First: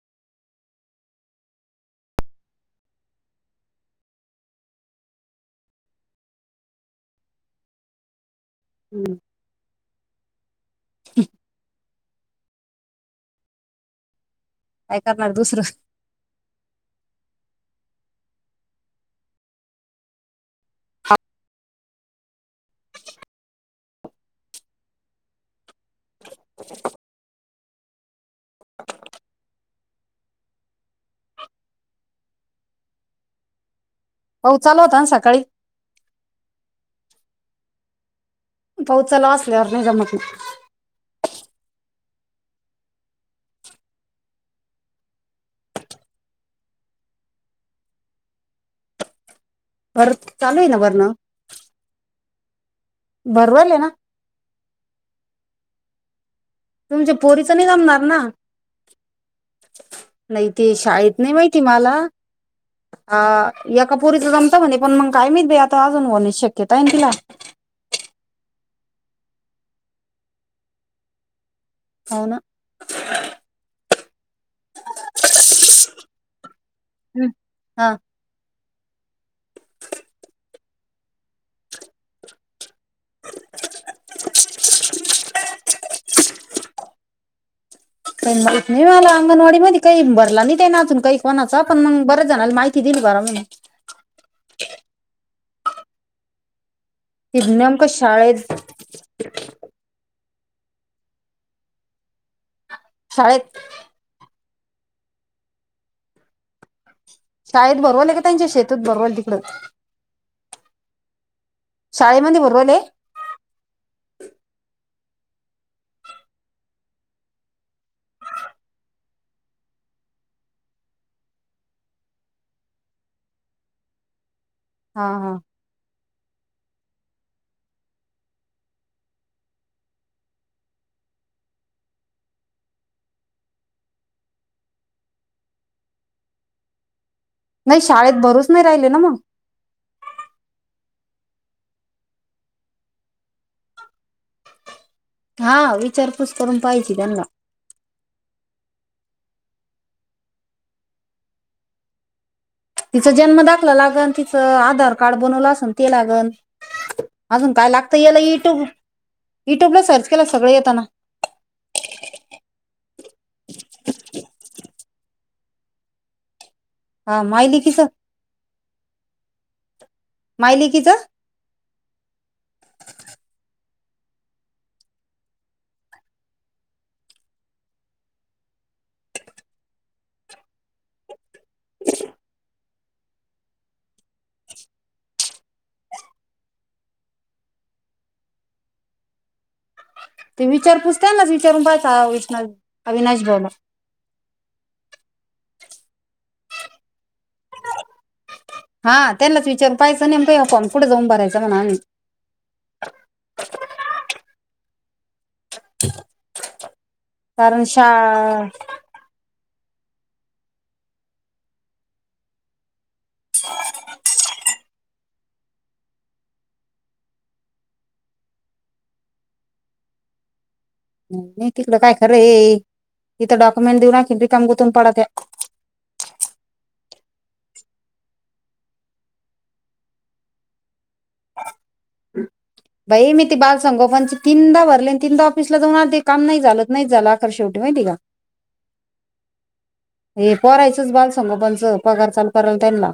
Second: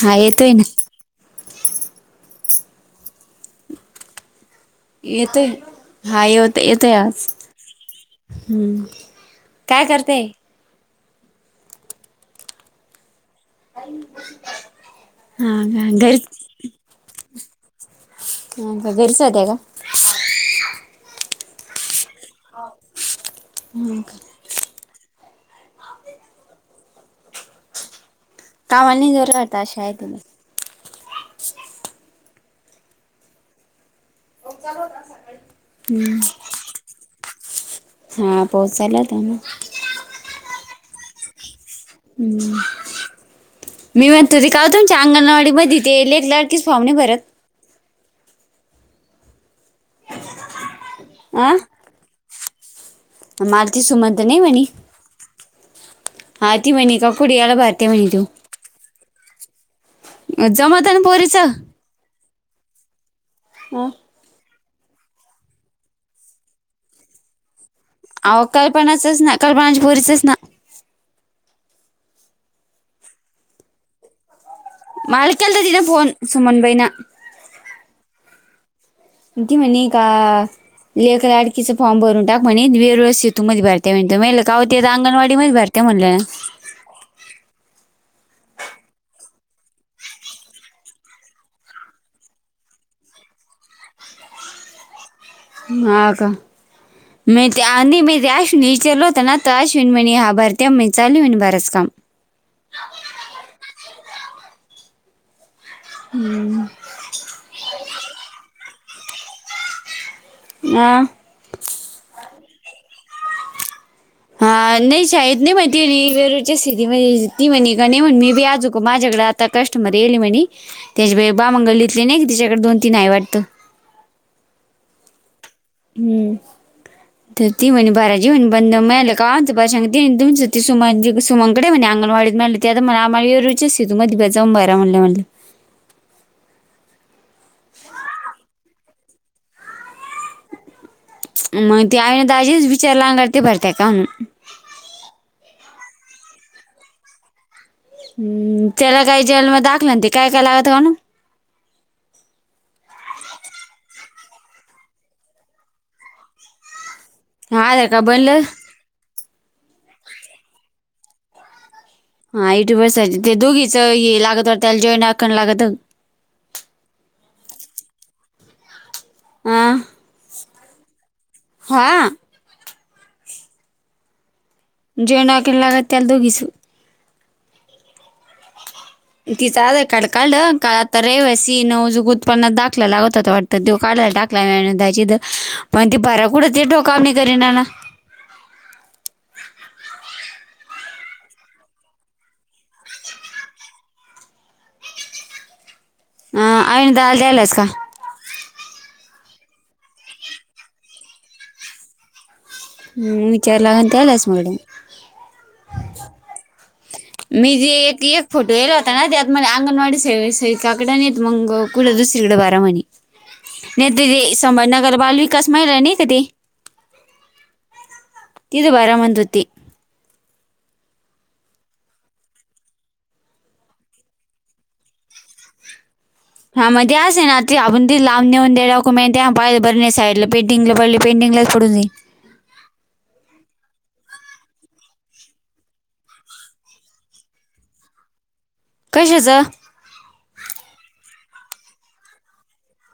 हा येतोय ना येतेय हा ये होता येत आज हम् काय करते हम का काय करणार दुसरं अग ह का बेलसद्या का ह का कामाां जो येता अशा आहे तुम हो चालू होता ना सकाळी हम्म हा पाऊस चालू होता पाऊचाला ना. असल्यावर नाही जमत हम्म मी म्हणतो ते का तुमच्या अंगणवाडी मध्ये तेले एक लडकीस फवणे भरत बर चालू आहे ना बरणं आं भरवल आहे मालतीी ना सुमत नाही म्हणेणी म्हणे का तुमच्या पोरीच कुडियाला नाही भरते जमणार म्हणे ना तू. नाही ते जमत ना शाळेत नाही पोरीचं. माहिती मला अ या हा. कपोरीत जमता म्हणे पण मग काय मच भ आता अजून होण्या शक्यता आहे ना तिला अ कल्पनाचंच ना कल्पनापुरीचच ना अना मालिक्याला तर दिना फोन सुमनबाई ना हम्म. हा कटी म्हणे का लेक लाडकीचं फॉर्म भरून टाक म्हणे वेरळस येतू ममध्ये भरय म्हण म का होते अंगणवाडी मध्ये भर ते म्हणले मा नाही मला अंगणवाडी मध्ये काही भरला नाही ते नाचून काही कोणाचा पण मग बऱ्याच जणाला माहिती दिली बरा हा का ती म आ नेमकं मी शाळेत त्याश नि चल होताना ताश विणमणी हा भारतीय म मि चाल विणभारस काम हळेत [unintelligible] हम्म शाळेत बरवल का त्यांच्या शेतत भरवाल तिकडच हं शाळेमध्ये बरवले हा नाही शाळद नाही म ती वेरच्या स्थती म्ह ती म्हणी का नाही म्ह मे बी आजू माझ्याकडे आता कस्टमर येले म्हणे त्याच्या बामंगल इतले नाही की तच्याकडे दोन तीन आई वाटतं हा हा हम्म तर ती म्हणे बाराजी म्हणे बंद मिळालं का ब सांग त तुम सु सुमांकडे म्हणे अंगणवाडी म्ह ते आता मला आमला रुच तू मध्ये्या जाऊन बाय म्हणलं म्हटलं नाही शाळेत भरूच नाही राहिले ना मग मग ते आवे ना त आजीच विचारला अते भरतेय का मग हा विचारपूस करून पाहिची त्यांग हम् त्याला काही जेल म दाखलं ते काय काय लागत म्हण तिचा जन्म दाखला लागन तिचं आधार कार्ड बनवलं असेन ते लागन अजून काय आधार लागतं कार्ड याला बनलं युट्यूब युट्यूबला सर्च केला सगळ येताना हा युट्युबर्स ते दोघीच हे लागत त्याला जॉईन आकण लागत हा माहिली किस हं मायले कीचा हा जेवन हकला लागत अल दुगसू तिचं आधार कार्ड काढलं का आता रेव्या सीन उजूग उत्पन्ना दाखय लागवत होता वाटत तर तो काढायला टाकलाय मिळ त्याची तर पण ती परा कुठंच ठोका म करीन ना ते विचार पुूजताय ना विचारून पाय अविनाश बोलला ह आईन द द्यायलाच का हा त्यांनाच विचार पाहायचं नाहीम का फॉन क पुढे जाऊन भरायचा म्हणा विचार लाून केलास मॅडम मी कारण जे येत एक शाळा फोटो गला होता त आ म अंगन नडी स स क काकडणी मंग कुड दुसरीकड बार मणी नेत ते संभ नगर बल वििकस महिला नाही क तेी ति बरा मंदुती नाही तिकं काय खरं ये तथं डॉक्युमेंट देऊनखेन रीिकांगुतून पडत हा म तेे असे ना ते आपण त लांब नेऊन दे डाकू मे पाहिलं बर नाही साईड पे पेिंग ल पले पेंंगलाात प पुडं भई मी ते बाल संगोपनचे तीनदा भरले तीनदा ऑफिसला जाऊन आध काम नाही झालं नाही चला अख शेवटी माहिती का कशच हे परायचंच बाल संघ पणच पगार चालू करायला त्यां ना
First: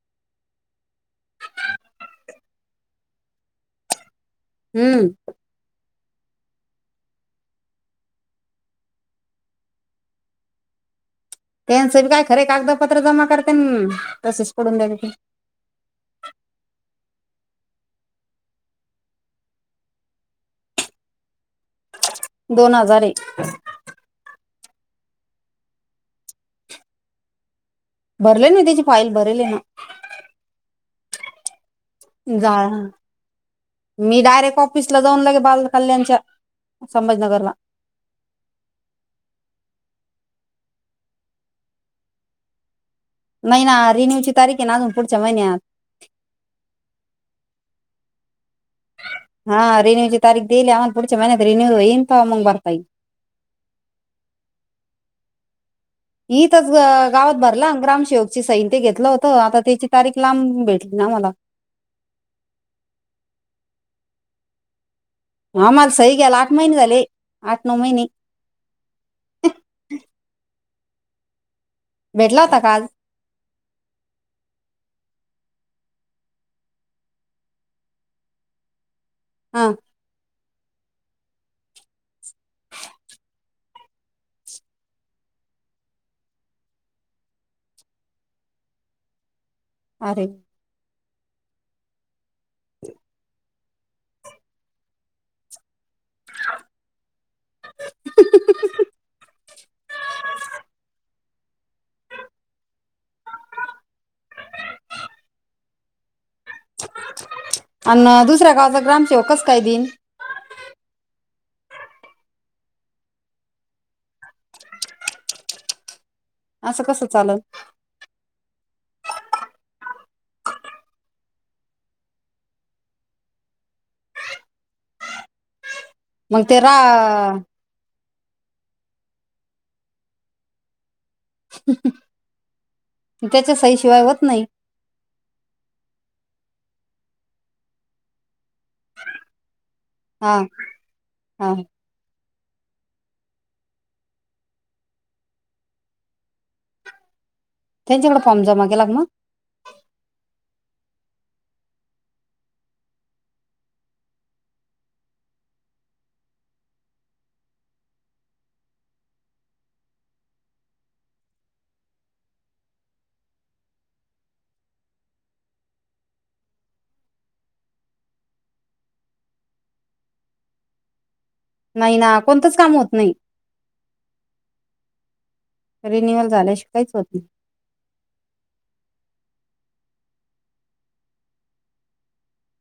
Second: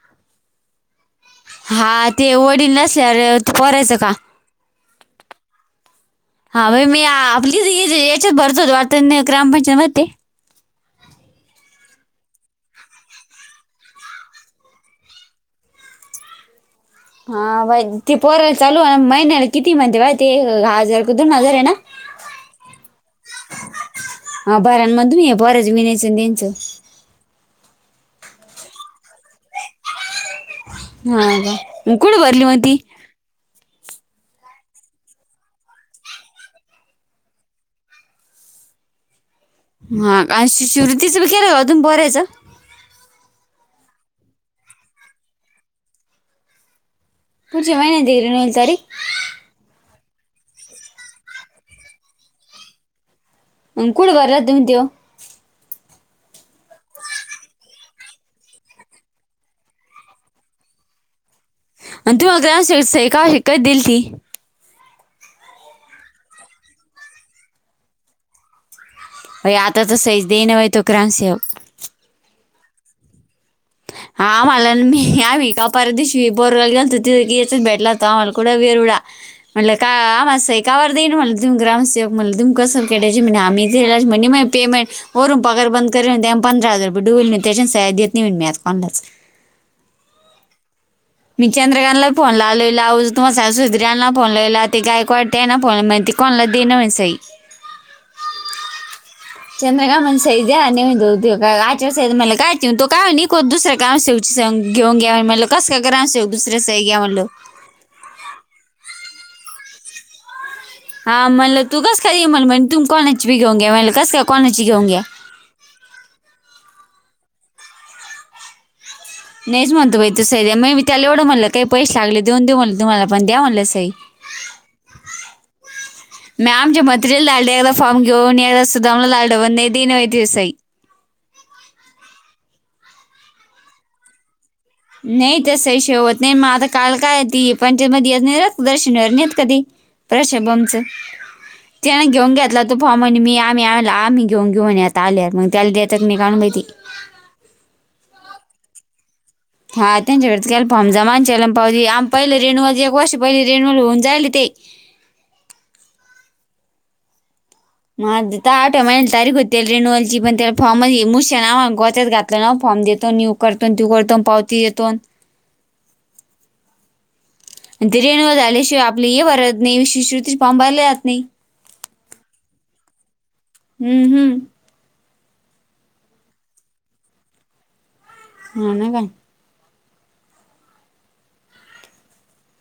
[unintelligible] हा ते वडील नसल्या ते परायचं का हम्म हा मी आपली याच्यात भरतो वात ग्रामपंचायत म त्यांची काय खरे कागदपत्र जमा करते तसेच सोडून द ते हा बा ते पोरायला चालू महिन्याला किती म्हणती बा ते हजार क दोन हजार आहे ना दोन हजार एक हा बऱांम तुम्ही आहे बरच विनयच त्यांचं भरले ना त्याची फाईल भरली ना हरे जा मी डायरेक्ट ऑफिसला जाऊन लागे बाल कल्याणच्या संभाजीनगरला हा आणि शिवतीच ब केलंय अजून बरायचं नाही ना रिन्यूची तारीख आहे ना अजून पुढच्या महिन्यात पुजे महि ना तरी नल तारीख हा रिन्यू ची तारीख देईली आन पुढच्या महिन्यात रिन्यव येनम मग बरताई अ कुड बर तु म देव ही तरच गावात भरला ग्रामसेवकची सैन ते घेतलं होतं आता त्याची तारीख लांब भेटली ना मला आणि तू अ ग्र काय शिकयत दिल ती आमला सही ग्याला आठ महिने झाले आठ नऊ महिने व आता तर सज देही नाहीय तोकराम स भेटला होता काल आम्हाला मी आम्ही का परदेशी बोरवाला गेलतोेत भेटला तो आम्हाला कुडं वेरवडा हा म्हणलं का मां कावर देई म्हला तुम ग्रमसेवक म्हणालं तु कसं काटयची म आम्हीलाच म्ह म पेमेंट वरून पगार बंद करे त्या पंधरा हजार रुय डुवेल म त्याच्या सय देत नाहीईन मी आज कोलाच अरे मी चंद्रकांला फो लावोहज तु्हा स ना पनलं ते गयक वाट आहेना प महि कोणला द दिन मसई [unintelligible] चंद्रग मण सय्या नेऊ द उ का मलाय तो कायत दुसऱ्या ग्रमेव सं घेऊन्यान मला कस का ग्रमशेव दुसर्या स आहे घ्या म्हणलं अ दुसऱ्या गावाचा ग्रामसेव कस काय दिन हा म्हणलं तू कस काय म्हण म्हणे तू कोणाची बीघेऊ घे म्हणलं कस काय कोणाची घेऊ घे असं कसं चालल. नहीच म्हणतो बई त्यो सई दया मी त्याला एवढं म्हटलं की पैसे आले देऊन देऊ म्हटल तुम्हाला पण द्या म्हटले सई मग ते मॅम रा जे मटरियल लाले [unintelligible] फारम घेऊन या सुधामला लाडव न द नव दिवसई. त्यांच्या सईशिवाय होत नाही. नाही त्या सही शिवाय होत नाय म आता काल काय ती पंचायत मध्ये येत नायरत दर्शनवर नत कधी हा प्रशभमच हा [inaudible] त्याने घेऊन घेतला तो फॉर्म म्हणे मी आमी आमी घेऊन घेऊ म्हणे आल्यात म त्याला देत्यात नी कायणु बाई ती त्यांच्याकड फॉर्म जमा केला मग हा त्याकडच केल फॉर्म जमा आणि चलन पावती आम पहिले रिन्युअल चे एक वर्ष पहिले रिन्युअल होऊन जायले ते म त तवा आठव्या महिन्याची तारीख होती रिन्युअलची पण ते फॉर्मचं हे मुशीन आम्हा गोत्यात घात घेतले ना फॉर्म देतो न्यु करतो तू करतो अनं पावती देतोनं आणि ते रिन्युअल झाल्याशिवाय आपले हे भरत नाही शिष्य वृत्ती चे फॉर्म भरले जात नाही. नाही ना कोणतंच काम होत नाही. हुं हूं रिन्युअल झाल्याशिवाय काहीच होत नाय हा ना काय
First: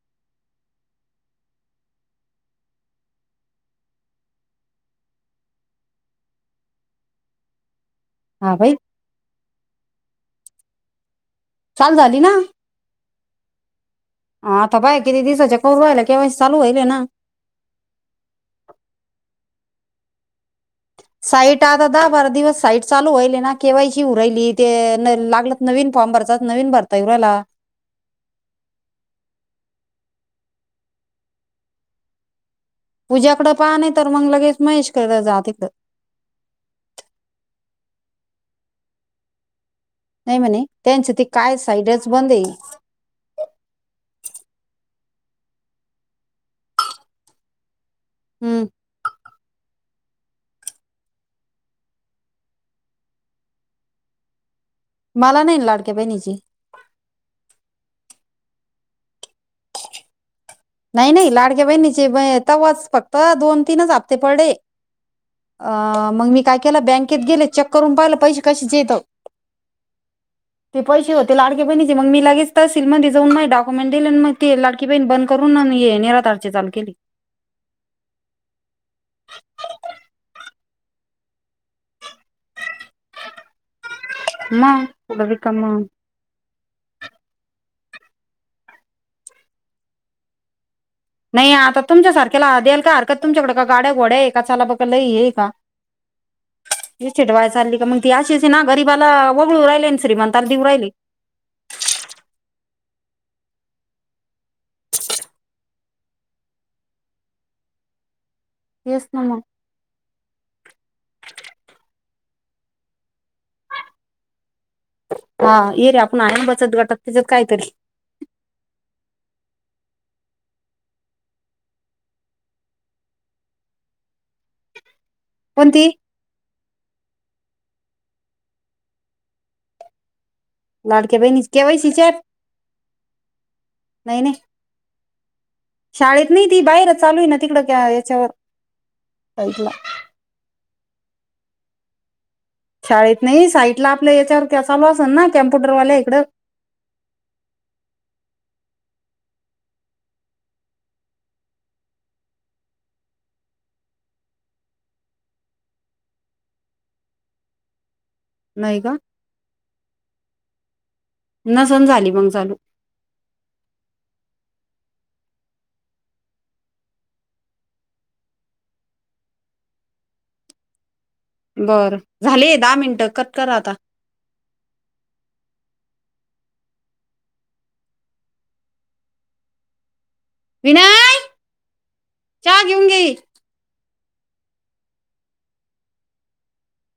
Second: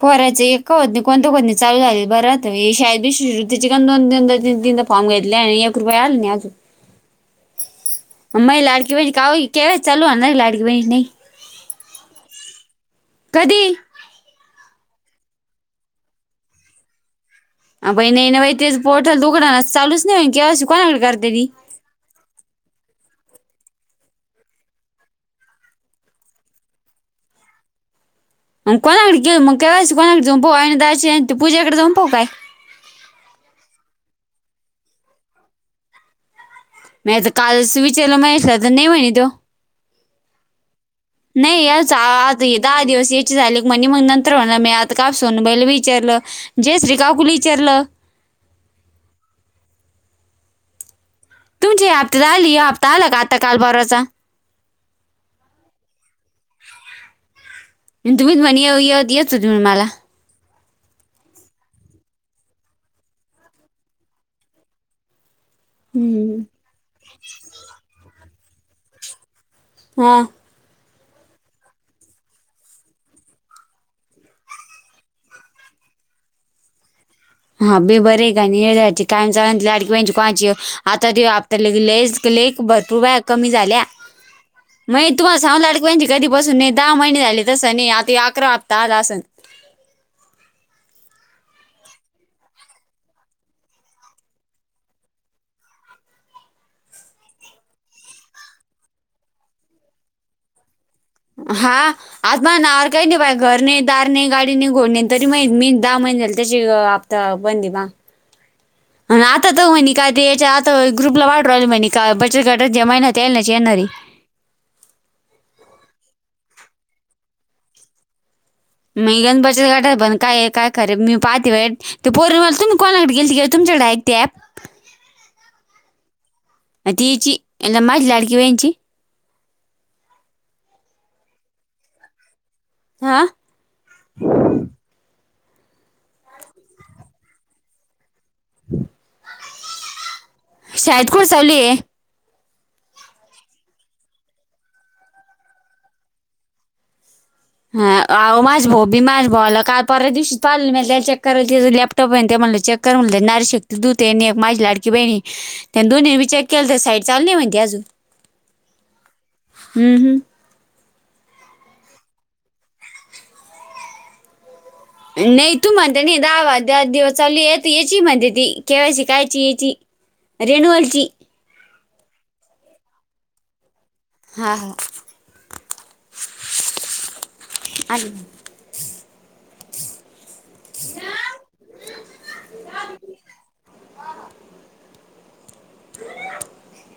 पोराचे एका का होत नाय कोणत्या कोणते चालू झालेत भरा हे शाळेत बी शिष्य वृत्ती का दोन दोन दा तीन तीन दा फॉर्म घेतल? ल्या आणि एक रुपये आले नाय अजून हा माई बाई लाडकी बहीण का ओ ही केवायसी चालू होणार लाडकी बहीण नय चालू झाली ना कधी ह आता पाय किती दिसाचे करू राहिला केवायसी चालू होईले ना अ बहीण नं बाई तेच पोट दुखणं चालूच नाय व्हय की अजून साईट आत आता दहा बारा दिवस साईट चालू व्हायले ना केवायसी होऊ राहिली ते लागत नवीन फॉर्म भरतात नवीन भर ता येऊ रायला अनं कोणाकडे के मंग केवाय सी कोणाकडे जाऊन पाहू आणि दाची आणि ती पूजेकडे जाऊन पाहू काय पूज्याकड पाहा नाही तर मंग लगेच महेश करत जा तिकड नाय त काल्स स्विचरला महेश ला तर नय म्हणे तो नाही म्हणे त्यांचं ते काय नाय आच साईडच बंद आहे आता हे दहा दिवसये ची झाली क म्हणी मग नंतर म्हणा मी आता का सोनबाईल विचारलं जयश्री काकूला विचारलं. हम्म तुमचे हे हप्तात आली हय हप्ता आला का आता काल परवाचा मला नही लाडक्या बहिणीचे अनं तुम्ही म्हणे ये य येत होते म्हणून मला नाय नाय लाडक्या बहिणीचे ब तवा च फक्त दोन तीनच हप्ते पडये. अ मंग हम्म. मी काय केलं बँकेत गेले चेक करून पाहिलं पैसे कशाचे हेत हां ते पैसे होते लाडक्या बहीणीचे मंग मी लगेच तर तहसीलमध्ये जाऊन माझे डाक्युमेंट दिले नं मग ते लाडकी बहीण बंद करून आन हे निराधार चे चालू केले. हा बी बर आहे का नी हे येड्यांची कायम चाग लाडकी बहिची कोणाची आता त्यो हप्ता लग लयेचं लेक भरपूर वेळा कमी झाल्या मग मये कुठं तुम्हाला सांगू रिकाम लडकी बहीणची कधी पासून नय दहा महिने झाले तसं नाही आता ह्यो अकरावा हप्ता आला असन नाही आता तुमच्यासारख्याला द्यायला काय हरकत तुमच्याकड का गाड्या घोड्या आहे का चला बघा लई हे हाय का? [unintelligible] ये चिडवायला चालली का मंग ती अशी ये ना गरिबाला वगळू राहिले नं श्रीमंताला देऊ राहिले. हा आज माया नावावर काय नाही बाई घर नाही दार नाही गाडी नाही घोड नाही तरी माहि मी दहा महिने झाले तसे हप् प्ता बंद ये माआ तेच ना अनं मग आता त म्हणी काय ते याच्या आता ग्रुपला वाटू राहिले म्हणे का बचत गटात च्या महिला त्यानाच येणार ये. हा ये रे आपण आहे बचत गटात त्याज्यात काय तरी मी कऊन बचत गटात पण काय काय खरे मी पाहते बाई ते पोरी मला तुम्ही कोणाकडे गेलती गे तमच्या डाक्ट ते ॲप कोणती तीची एला माझला आडकी वेनचची लाडके बहिणी के वैसचे हा नाही नाही शाळेत नाही ती बाहेरच चालू आहे ना तिकड का याच्यावरला शईड कोडसवली शाळेत नाही साईट ला आपल्या याच्यावर कसाल असल ना कम्प्युटरवाल्या इकडं हा माझ भाऊ बी माझ्या भावा आला काल पर दिवशी पाहि मचेरा लॅप त पण ते म्हणलं च क्क कर म्ह नारी शकते दूते एक माझी लाडकी बहिणी त्यां दोन्ही विचार केला तर साईड चालली म्हणती अजून नाही का हम्म हम् न सण झाली मग चालू नाही तू म्हणते नाही दहा दहा दिवस चालू येत याची म्हणते ती केवायसी कायची याची रेणुवलची बरं झाले दहा मिनटं कट करा आता हां हां ह विनय च घेऊन गे ह